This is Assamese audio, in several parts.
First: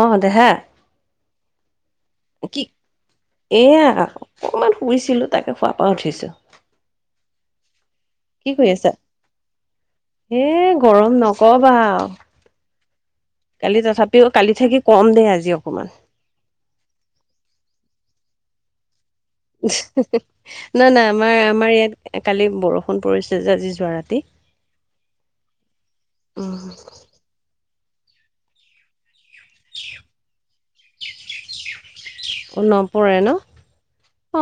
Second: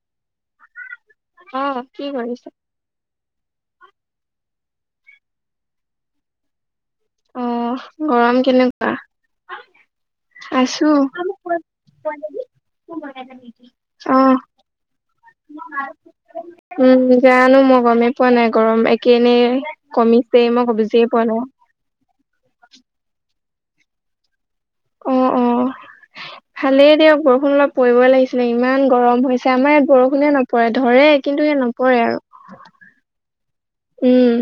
অহ দেহা। অ, কি কৰিছ? কি এয়া অকমান শুইছিলো তাকে শুৱাৰ পা উঠিছো। অ, গৰম কি কৰি কেনেকুৱা? আছা এ আছো গৰম নকবা আও। [unintelligible] কালি অ তথাপিও কালিত থাকি কম দেই আজি অকমান। উম-হুম জানো মই গমেই পোৱা নাই। গৰম এক [unintelligible] না-না পোৱা আমাৰ নাই। আমাৰ ইয়াত কালি বৰষুণ পৰিছে। যে আজি যোৱা ৰাতি উ-উ উম ভালেই দিয়ক বৰষুণ অলপ পৰিবই লাগিছিলে। ইমান গৰম হৈছ আমাৰ ইয়াত বৰষুণে নপৰে ধৰে কিন্তু ইয়াত নপৰে আৰু ধুম তুক নপৰে ন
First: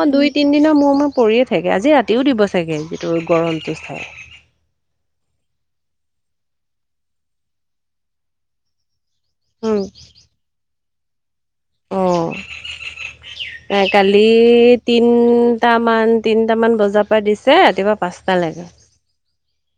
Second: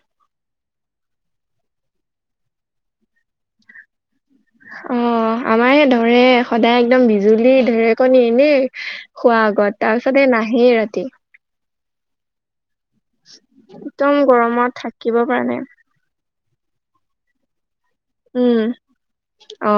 অ দুই তিন দিনৰ মূৰে মূৰে পৰিয়ে থাকে আজি ৰাতিও দিব চাগে যিটো গৰমটো চাই। অ আমাৰেহে ধৰে সদায় একদম বিজুলী ঢেৰেকণী এনে। খোৱাৰ উম আগত তাৰপিছত নাহেই ৰাতি। অ এ একদম কালি গৰমত থাকিব পৰা নাই তিনটামান। তিনটামান বজা পা দিছে ৰাতিপুৱা উম পাঁচটালেকে। অ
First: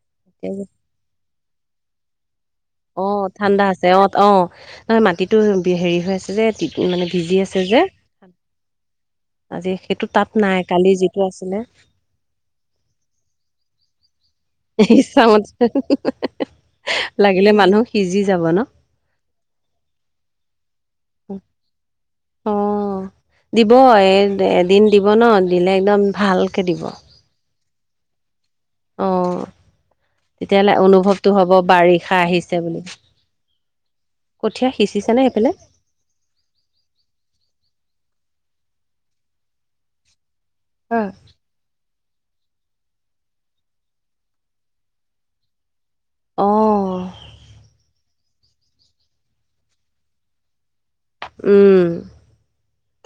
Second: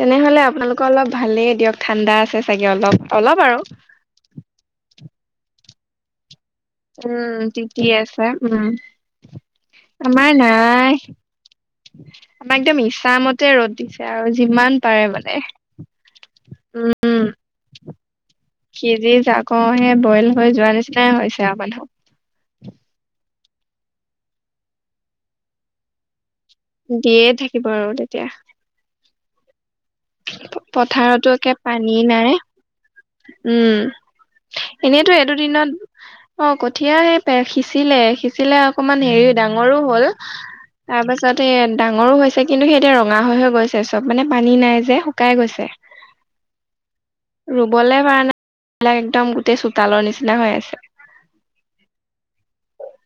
তেনেহলে এতিয়া আপোনালোকৰ অলপ ভালেই দিয়ক ঠাণ্ডা আছে। চাগে অলপ অ অলপ আৰু ঠাণ্ডা আছে অট অহ মাটিতো হেৰি হৈ আছে যে। তি মানে ভিজি উম আছে যে। তিতি আছে উম আজি সেইটো তাপ নাই কালি যিটো আছিলে। আমাক একদম ইছামতে ৰ'দ দিছে আৰু। যিমান পাৰে মানে ইচ্ছামতে উম লাগিলে মানুহ সিজি যাব। ন সিজি যাক অহে বইল হৈ যোৱা নিচিনাই হৈছে আৰু মানুহ। অ দিব এই এদিন দিব ন দিলে একদম ভাল। দিয়ে থাকিব আৰু তেতিয়া- অ তেতিয়াহলে পথাৰতো অনুভৱটো একে হব পানী বাৰিষা নাই আহিছে। বুলি উম কঠীয়া এনেইতো সিঁচিছেনে এই সেইফালে দুদিনত অ কঠিয়া সেই সিচিলে সিচিলে- অকমান হেৰি ডাঙৰো হ'ল তাৰ পাছত সেই ডাঙৰ ডাঙৰো হৈছে কিন্তু সেই যে ৰঙা হৈ হৈ গৈছে চব মানে পানী নাই যে শুকাই গৈছে। অ ৰুবলে পৰা নাই। এইবিলাক একদম গোটেই চোতালৰ নিচিনা হৈ আছে উম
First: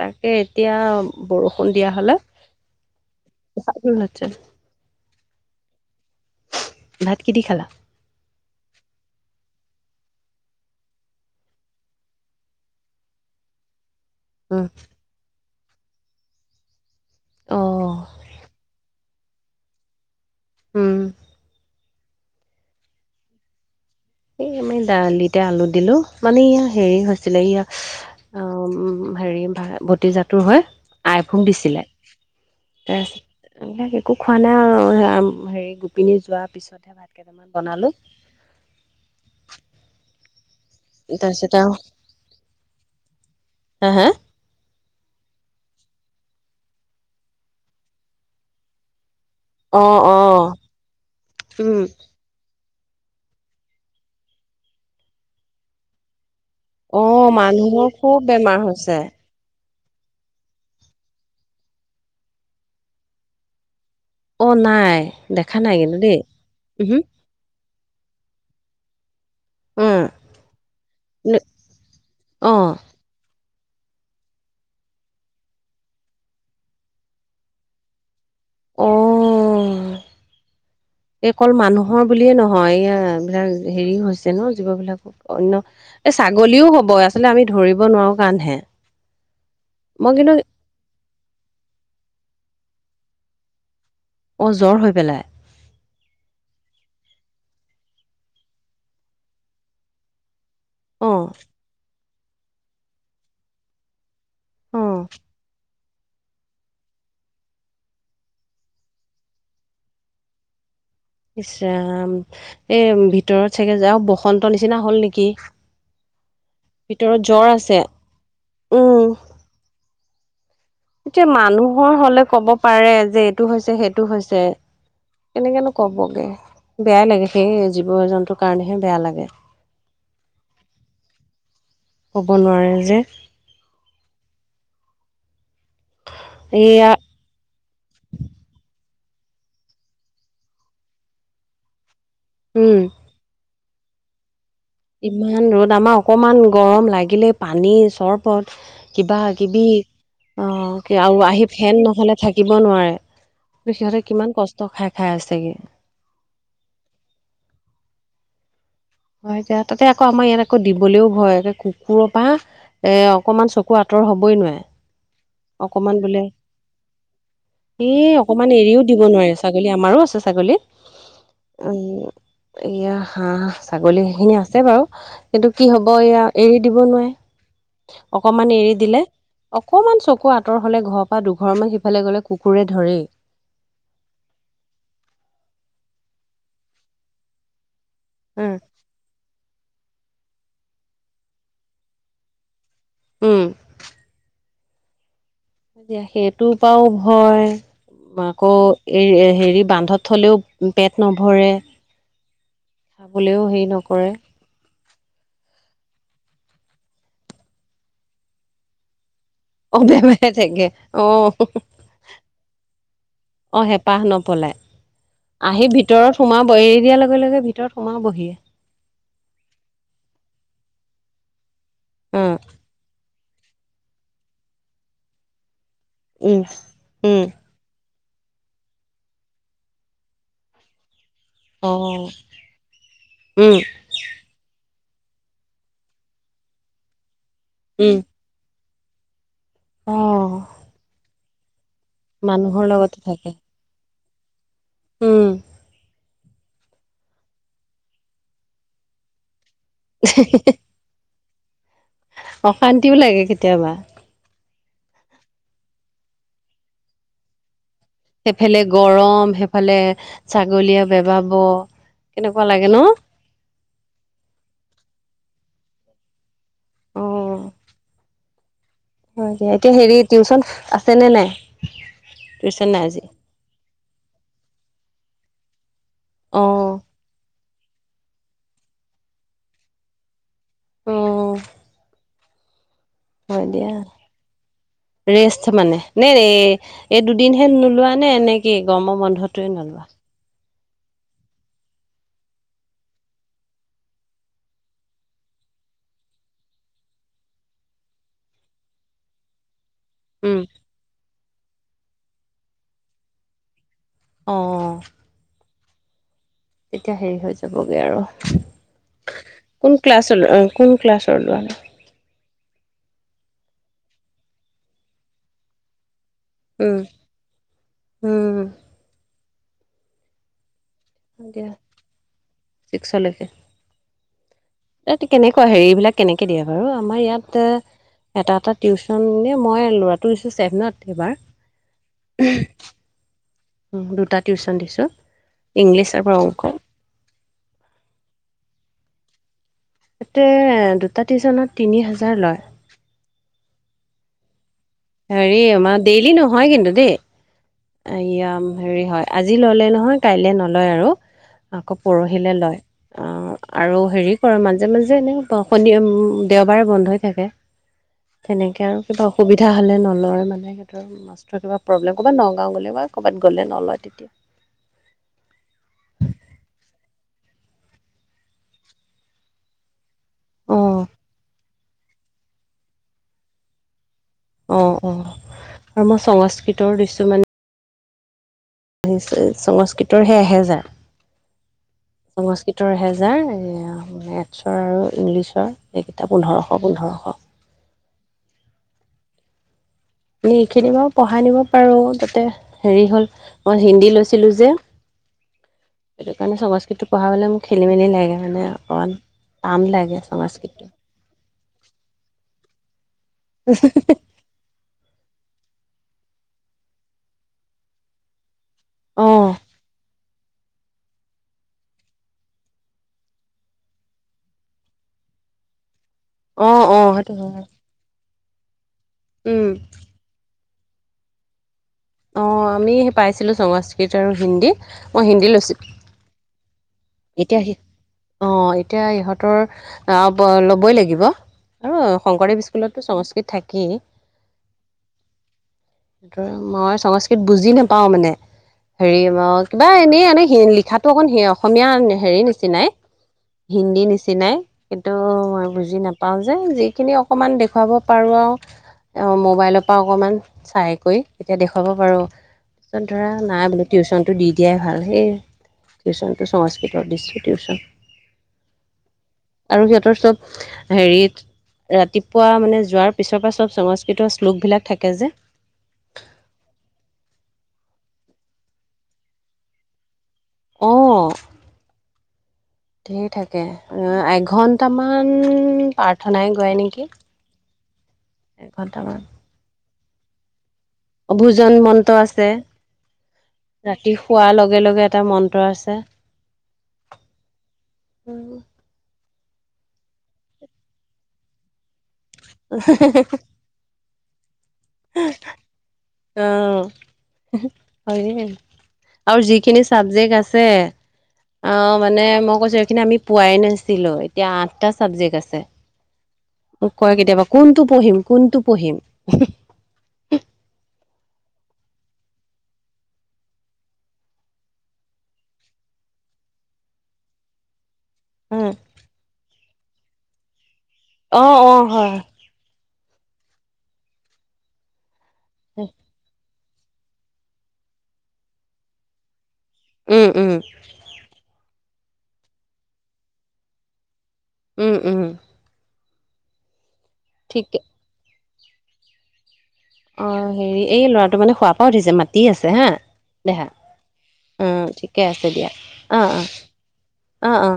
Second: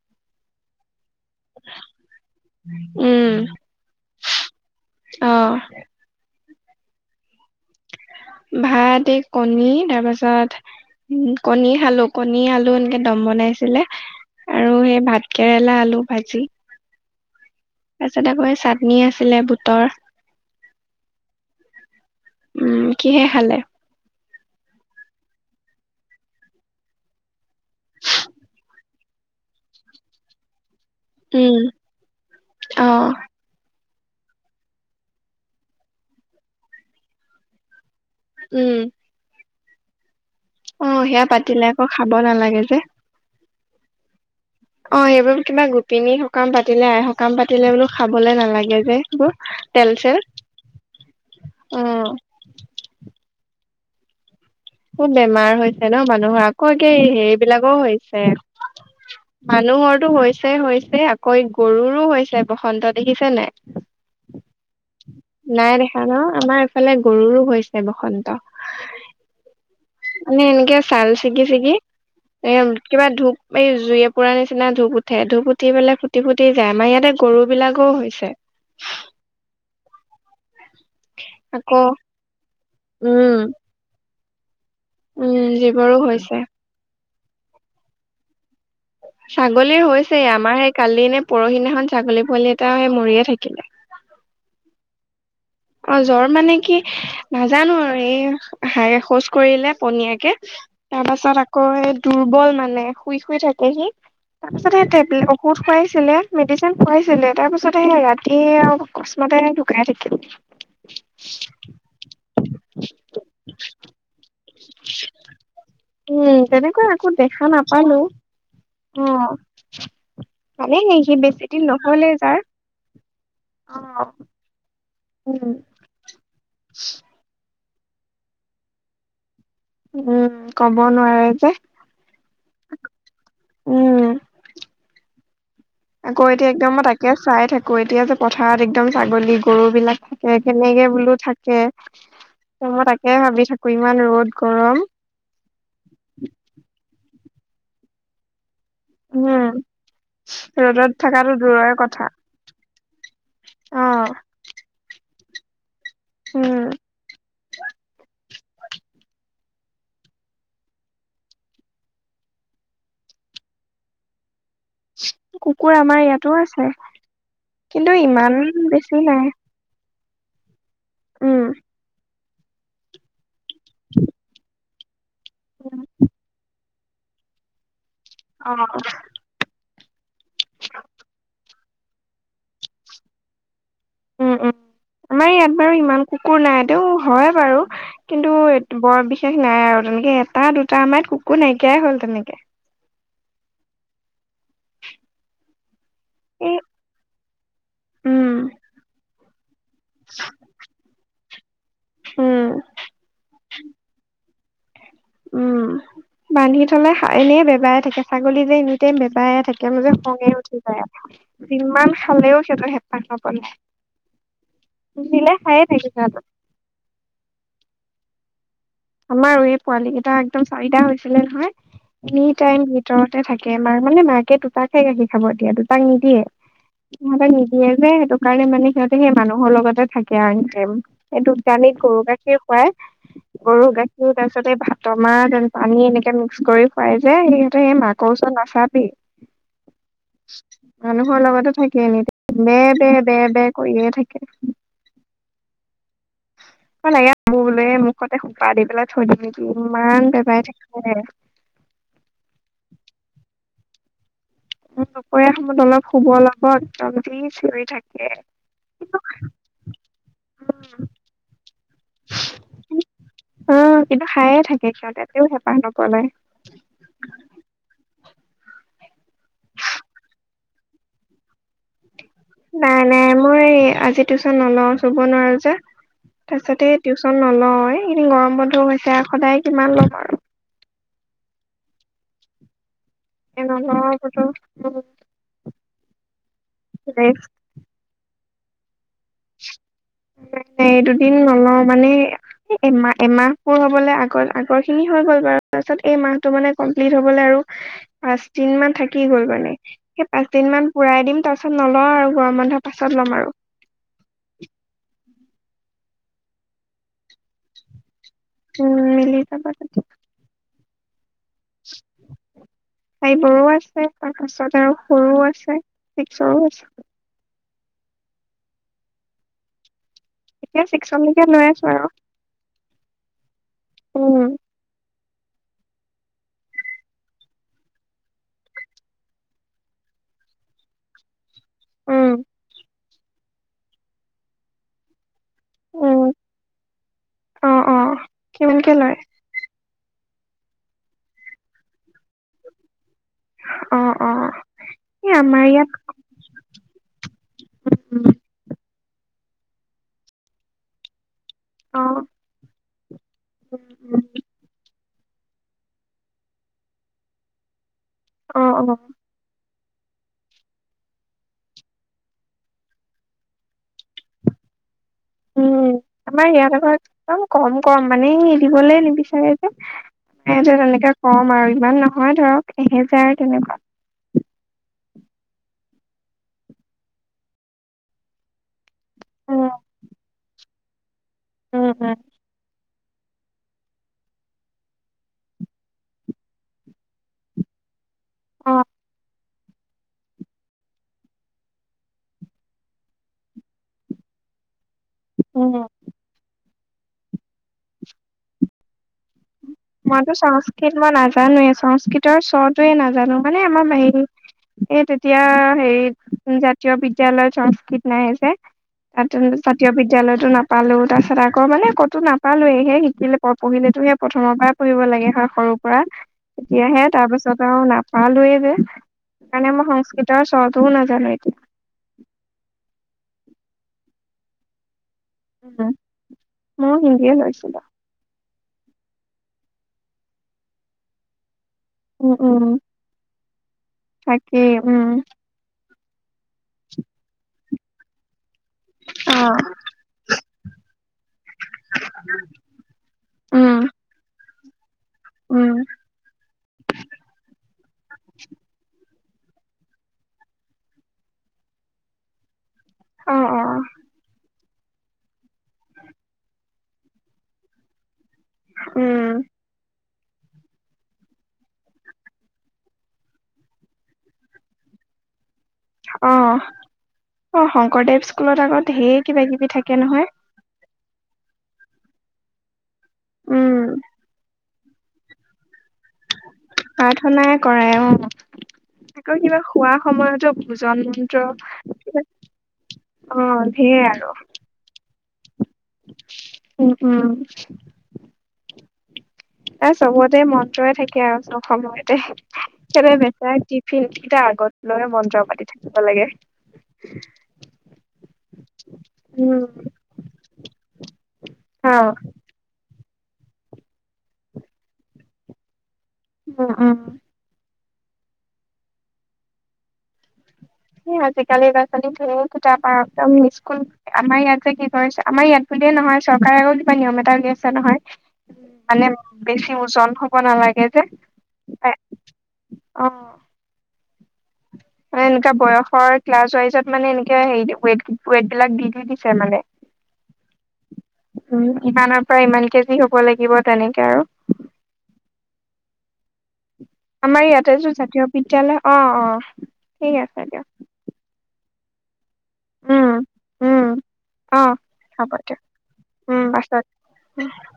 তাকে এতিয়া বৰষুণ দিয়া হলে উম ভাল [unintelligible] অ ভাত কি দি খালা ভাত কণী তাৰপাছত উ কণী খালো কণী আলু এনেকে দম বনাইছিলে ওম আৰু সেই ভাত কেৰেলা আলু ভাজি অ তাৰপিছত আকৌ চাটনি আছিলে বুটৰ উম উম কিহে খালে এই আমি দালিতে আলু দিলো মানে ইয়া হেৰি হৈছিলে ইয়া অম হেৰি ভতিজাটোৰ হৈ আই ভোক উম দিছিলে অ তা এইবিলাক একো খোৱা নাই আৰু হেৰি গোপিনী যোৱাৰ পিছতহে ভাত কেইটামান বনালো উম অ সেয়া তাৰপিছত পাতিলে আকৌ খাব নালাগে যে হে হে অ সেইবোৰ কিবা গোপিনী সকাম পাতিলে আই সকাম পাতিলে বোলো খাবলে নালাগে যে অ তেল অ চেল উম অ খুব বেমাৰ হৈছে ন মানুহৰ আকৌ কি অ সেইবিলাকো মানুহৰ খুব হৈছে বেমাৰ মান হৈছে মানুহৰতো হৈছে হৈছে আকৌ গৰুৰো হৈছে বসন্ত দেখিছে নে নাই নাই দেখা না আমাৰ উহু এইফালে গৰুৰো হৈছে বসন্ত মানে এনেকে চাল ছিগি ছিগি অ এ কিবা ধূপ এই জুই এ পুৰা নিচিনা ধূপ উঠে ধূপ উঠি পেলাই ফুটি ফুটি যায় আমাৰ ইয়াতে গৰু বিলাকৰো হৈছে। অহ এই অকল আকৌ মানুহৰ বুলিয়ে নহয় এয়া উম বিলাক হেৰি হৈছে ন। জীৱ বিলাক উম অন্য জীৱৰো এ হৈছে ছাগলীও হব আচলতে আমি ধৰিব নোৱাৰো কাৰনেহে। ছাগলীৰ হৈছে আমাৰ সেই কালি নে পৰহিদিনাখন ছাগলী পোৱালি তা সেই মৰিয়ে থাকিলে অ জ্বৰ হৈ পেলাই অ জ্বৰ মানে কি নাজানো আৰু এই হা শৌচ কৰিলে পনীয়াকে তাৰ অ পাছত আকৌ দুৰ্বল মানে শুই শুই থাকেহি অ তাৰপিছতে টেপলে ঔষধ খোৱাই ছিল মেডিচিন খোৱাইছিলে তাৰ পাছতে সে ৰাতি আৰু অকস্মাতে ঢুকাই থাকিল ইচ ৰাম এ ভিতৰত চাগে যা বসন্ত নিচিনা হল নেকি উম তেনেকৈ আকৌ ভিতৰত দেখা জ্বৰ আছে নাপালো উম অ ভালেই সি এতিয়া বেছি দিন মানুহৰ নহলে হলে যাৰ কব পাৰে যে এইটো হৈছে সেইটো হৈছে উম কেনেকনো কবগে বেয়াই লাগে সেই জীৱ জন্তুৰ কাৰণেহে বেয়া লাগে উম কব নোৱাৰে যে কব নোৱাৰে যে উম আকৌ এতিয়া একদম মই এয়া তাকে চাই থাকো ক এতিয়া যে পথাৰত একদম ছাগলী গৰু বিলাক থাকে কেনেকে বোলো থাকে। ত উম মই তাকে ভাবি থাকো ইমান ৰ'দ। গৰম ইমান ৰ'দ আমাৰ অকমান গৰম লাগিলে পানী চৰবত কিবা উম কিবি অ ৰ'দত আৰু থকাটো আহি দূৰৰে ফেন কথা নহলে থাকিব নোৱাৰে। অ সিহঁতে কিমান কষ্ট খাই খাই আছেগে। উম। হয় এটিয়া তাতে আকৌ আমাৰ ইয়াত আকৌ দিবলেও ভয় কুকুৰৰ পৰা এ অকনমান চকু আঁতৰ হ'ব বৈ নোৱাৰে। কুকুৰ আমাৰ ইয়াতো আছে। এ কিন্তু ইমান অকমান এৰিও বেছি দিব নাই নোৱাৰে ছাগলী আমাৰো আছে। ছাগলী উম। উম এয়া হাঁহ ছাগলী সেইখিনি আছে বাৰু। কিন্তু কি হব এয়া এৰি দিব নোৱাৰে অকমান এৰি অ'। দিলে অকমান চকু আঁতৰ হলে ঘৰৰ পৰা দুঘৰ মান সিফালে গলে কুকুৰে ধৰেই। উম উম আমাৰ ইয়াত বাৰু ইমান কুকুৰ নাই টোও হয়ে বাৰু। কিন্তু বৰ বিশেষ নাই আৰু, তেনেকে এটা দুটা আমাৰ কুকুৰ নাইকিয়াই হ'ল তেনেকে। উম। এতিয়া সেইটো এই পৰাও ভয়। উম, আকৌ এ হেৰি বান্ধত থলেও পেট নব ভৰে উম, খাবলেও হেৰি নকৰে উম বান্ধি থলে এনেই বেবাই থাকে ছাগলী যে এনি টাইম ব য়ে থাকে অ মোৰ যে খঙে বেমাৰে উঠি থাকে যায়। অ যিমান খালেও সিহঁতৰ হেপাহ নপলাই। পলাই আহি ভিতৰত সোমাবৈ এৰি দিয়াৰ লগে লগে ভিতৰত সোমাবহিয়ে। আমাৰ এই পোৱালি কেইটা একদম চাৰিটা হৈছিলে নহয় এনি উম টাইম ভিতৰত তে থাকে মাৰ মানে মাকে দুতাক খে গাখী খাব এতিয়া দু তাক নিদিয়ে উম উম সিহঁততে নিদিয়ে যে সেইটো সকাৰণে মানে সিহঁতে সেই মানুহৰ লগতে থাকে আৰু। এইটোক অ কানিত গৰু গাখীৰ খুৱায় উম গৰু গাখীৰ তাৰপিছতে ভাত মাহ যেন পানী এনেকে মিক্স কৰি খুৱাই যে সিহঁতে সেই উম মাকৰ উচৰ নাচাবি। অ। মানুহৰ লগতো থাকে এনি টাইম মানুহৰ বেৰ বেৰ বেৰ বেৰ কৰিয়ে থাকে। কে। [unintelligible] হম। [unintelligible] বোলে মুখতে সোপা দি পেলাই থৈ দিম। ইমান বেবাই থাকে। অশান্তিও লাগে কেতিয়াবা। দুপৰীয়া সময়ত অলপ শুব লগ জলদি চিঞৰি থাকে। সেইফালে গৰম, সেইফালে উম ছাগলীয়ে বেবাব। কেনেকুৱা লাগে ন? অ কিবা খাই এ থাকে সিহঁতে তেওঁ হেঁপাহ নপলাই। হয় দিয়া এতিয়া হেৰি টিউচন আছে নে নাই? টিউচন নাই আজি নাই মই আজি টিউচন নলও চোব নোৱাৰো যে। অ তাৰপিছতে টিউশচন নলও, এই এইকেইদিন গৰম বন্ধ ও হৈছে আও সদায় কিমান লম আও। অ। এ হয় দিয়া। নলওঁ বোলো। ৰেষ্ট মানে নে এই এই ৰেষ্ট দুদিনহে নোলোৱা নে এনে কি গৰমৰ বন্ধটোৱে নোলোৱা? ন এই দুদিন নলওঁ মানে। এমাহ এমাহবোৰ হবলৈ আগৰ আগৰ খিনি হৈ গ'ল বাৰু তাৰপিছত এই মাহতটো মানে কমপ্লিট হবলৈ আৰু পাঁচ দিন মান থাকি গ'ল মানে। সেই উম পাঁচদিন মান পুৰাই দিম তাৰ পাছত নলওঁ আৰু গৰম বন্ধৰ পাছত ল'ম আৰু। অ। এতিয়া হেৰি হৈ যাবগে আৰু উম মিলি যাব কোন ক্লাছ কোন ক্লাছৰ যোৱা নাই ফাইবৰো আছে তাৰ পাছত আৰু সৰুও আছে চিক্সৰো আছে। উম উম। এতিয়া চিকচৰ লেকে লৈ দিয়া আছো আৰু উম ত কেনেকুৱা হেৰিবিলাক কেনেকে দিয়ে বাৰু আমাৰ ইয়াত এটা এটা টিউশচন নে মই ল'ৰাটো দিছো চেভেনত এইবাৰ। উম উহু, দুটা টিউশন দিছোঁ। ইংলিছ উম আৰু অংক। অ অ কিমানকে লয়? তাতে দুটা টিউছনত তিনি হাজাৰ লয়। অ অ। এই হেৰি ইয়াত আমাৰ ডেইলি নহয় কিন্তু দেই। উম, এয়া হেৰি হয় আজি ললে নহয়, কাইলে নলয় আৰু। আকৌ অ পৰহিলে লয়, আহ উম, আৰু উম, হেৰি কৰে মাজে মাজে এনে শ -শনি -দেওবাৰে বন্ধ হৈ থাকে, অ তেনেকে অ আৰু কিবা অসুবি বিধা হ'লে নলয় মানে সিহঁতৰ মাষ্টৰ কিবা প্ৰব্লেম কবা ন গাওঁ গলে বা কৰ'বাত গলে নলয় তেতিয়া। উম আমাৰ ইয়াল একদম কম কম মানে এৰি দিবলে নিবিচাৰে যে। এইটো অ তেনেকে কম আৰু ইমান নহয় ধৰক এহেজাৰ তেনেকুৱা। অ অ আৰু মই সংস্কৃতৰ দৃশ্য মানে ইচ উম সংস্কৃতৰ হে এহেজাৰ, উম উম সংস্কৃত সত্তৰ হেজাৰ মেথছৰ আৰু ইংলিছৰ এইকেইটা পোন্ধৰশ- পোন্ধৰশ। অ', এ এইখিনি বাৰু পঢ়াই নিব পাৰো তাতে হেৰি হল মই হিন্দী লৈছিলো যে। উম, সেইটো কাৰণে সংস্কৃতি পঢ়াবলৈ মোক খেলি মেলি লাগে মানে অকমান। মইতো সংস্কৃৃত মই নাজানোৱে। সংস্কৃতৰ স্বটোৱে নাজানো মানে আমাৰ বাহিৰ এই এতিয়া হেৰি জাতীয় বিদ্যালয়ত সংস্কৃত নাই যে জাত অঁ -জাতীয় বিদ বিদ্যালয়তো নাপালো তাৰপিছত আকৌ মানে কতো নাপালোৱেহে শিকিলে পঢ়িলেতোহে প্ৰথ প্ৰথমৰ পৰা পুৰিব লাগে হয় সৰুৰ পৰা, অঁ তেতিয়াহে অঁ তাৰ সেইটো হয় পাছত আৰু না ভালয়ে যে সেইকাৰণে আমাৰ সংস্কৃতৰ শ্বৰটো নাজানো এতিয়া। অঁ আমি পাইছিলোঁ সংস্কৃত আৰু হিন্দী। মই হিন্দী লৈচিলোঁ। মই হিন্দীয়ে লৈছিলো। অ এতিয়া ইহঁতৰ অ ব ল'বই লাগিব। আৰু উম শংকৰদেৱ উম স্কুলতো সংস্কৃত থাকেই। তাকেই উম সেই মই সংস্কৃত বুজি নাপাওঁ মানে। হেৰি অ কিবা এনেই এনে লিখাতটো অকণ স [inaudible] আন হেৰি নিচিনাই, উম হিন্দী নিচিনাই কিন্তু মই উম বুজি নাপাও। যে যিখিনি অকমান দেখুৱাব পাৰো আৰু। অ মোবাইলৰ পৰা অকণমান চাই কৰি এতিয়া দেখুৱাব পাৰোঁ। ত ধৰা অ অ নাই বোলো টিউচনটো দি দিয়াই ভাল। সেই টিউচন সংস্কৃতৰ দিছোঁ টিউছন। উম। চব হেৰিত ৰাতিপুৱা মানে যোৱাৰ পিছৰ পৰা চব সংস্কৃত শ্লোক বিলাক থাকে যে। অ, অ শংকৰদেৱ স্কুলত আগত ধেই কিবা কিবি থাকে নহয়? অ'। ধেই থাকে, উম এঘন্টামান প্ৰাৰ্থনাই গোৱাই নেকি? কৰাই অহ। এঘণ্টামান। কোৱা সময়তো ভোজন মন্ত্ৰ, মন্ত্ৰ আছে অ ধেৰ ৰাতি আৰু। শোৱাৰ লগে লগে এটা মন্ত্ৰ আছে উম উম। ত চবতে মন্ত্ৰই থাকে আৰু চব সময়তে কে [inaudible] ফিল কেইটা আগত লৈ মন্ত্ৰ পাতি থাকো। আহ হয়ে। আৰু উম যিখিনি চাবজেক্ট আছে, অ মানে মই কৈছো সেইখিনি আমি পোৱাই নাছিলো, এতিয়া আঠটা চাবজেক্ট আছে। উম মোক উম কয় কেতিয়াবা কোনটো পঢ়িম কোনটো পঢ়িম? আজিকালি ল'ৰা ছোৱালী ধেই কিতাপ পাই, একদম স্কুল আমাৰ ইয়াত যে কি কৰিছে, আমাৰ ইয়াত বুলিয়ে নহয়। নয় চৰকাৰে আকৌ কিবা নিয়ম এটা উল আছে নহয় মানে বেছি ওজন হব নালাগে। যে আহ অ এ হয়। অ। মান এনেকুৱা বয়সৰ ক্লাছ ৱাইজত মানে এনেকে সেই ৱেইট ৱেইট বিলাক দি দি দিছে মানে। উম উম। উম, ইমানৰ পৰা ইমান কেজি হ'ব লাগিব তেনেকে আৰু। উম উম। আমাৰ ঠিক ইয়াতে যো জাতীয় বিদ্যয়ালয় অ অ। ঠিক অ আছে দিয়ক হেৰি এই ল'ৰাটো মানে শুৱাৰ পৰা উঠিছে, মাতি আছে হা, উম, দেহা। উম, অ ঠিকে হ'ব আছে দিয়ক দিয়া অ উম, পাছত অ অ অ।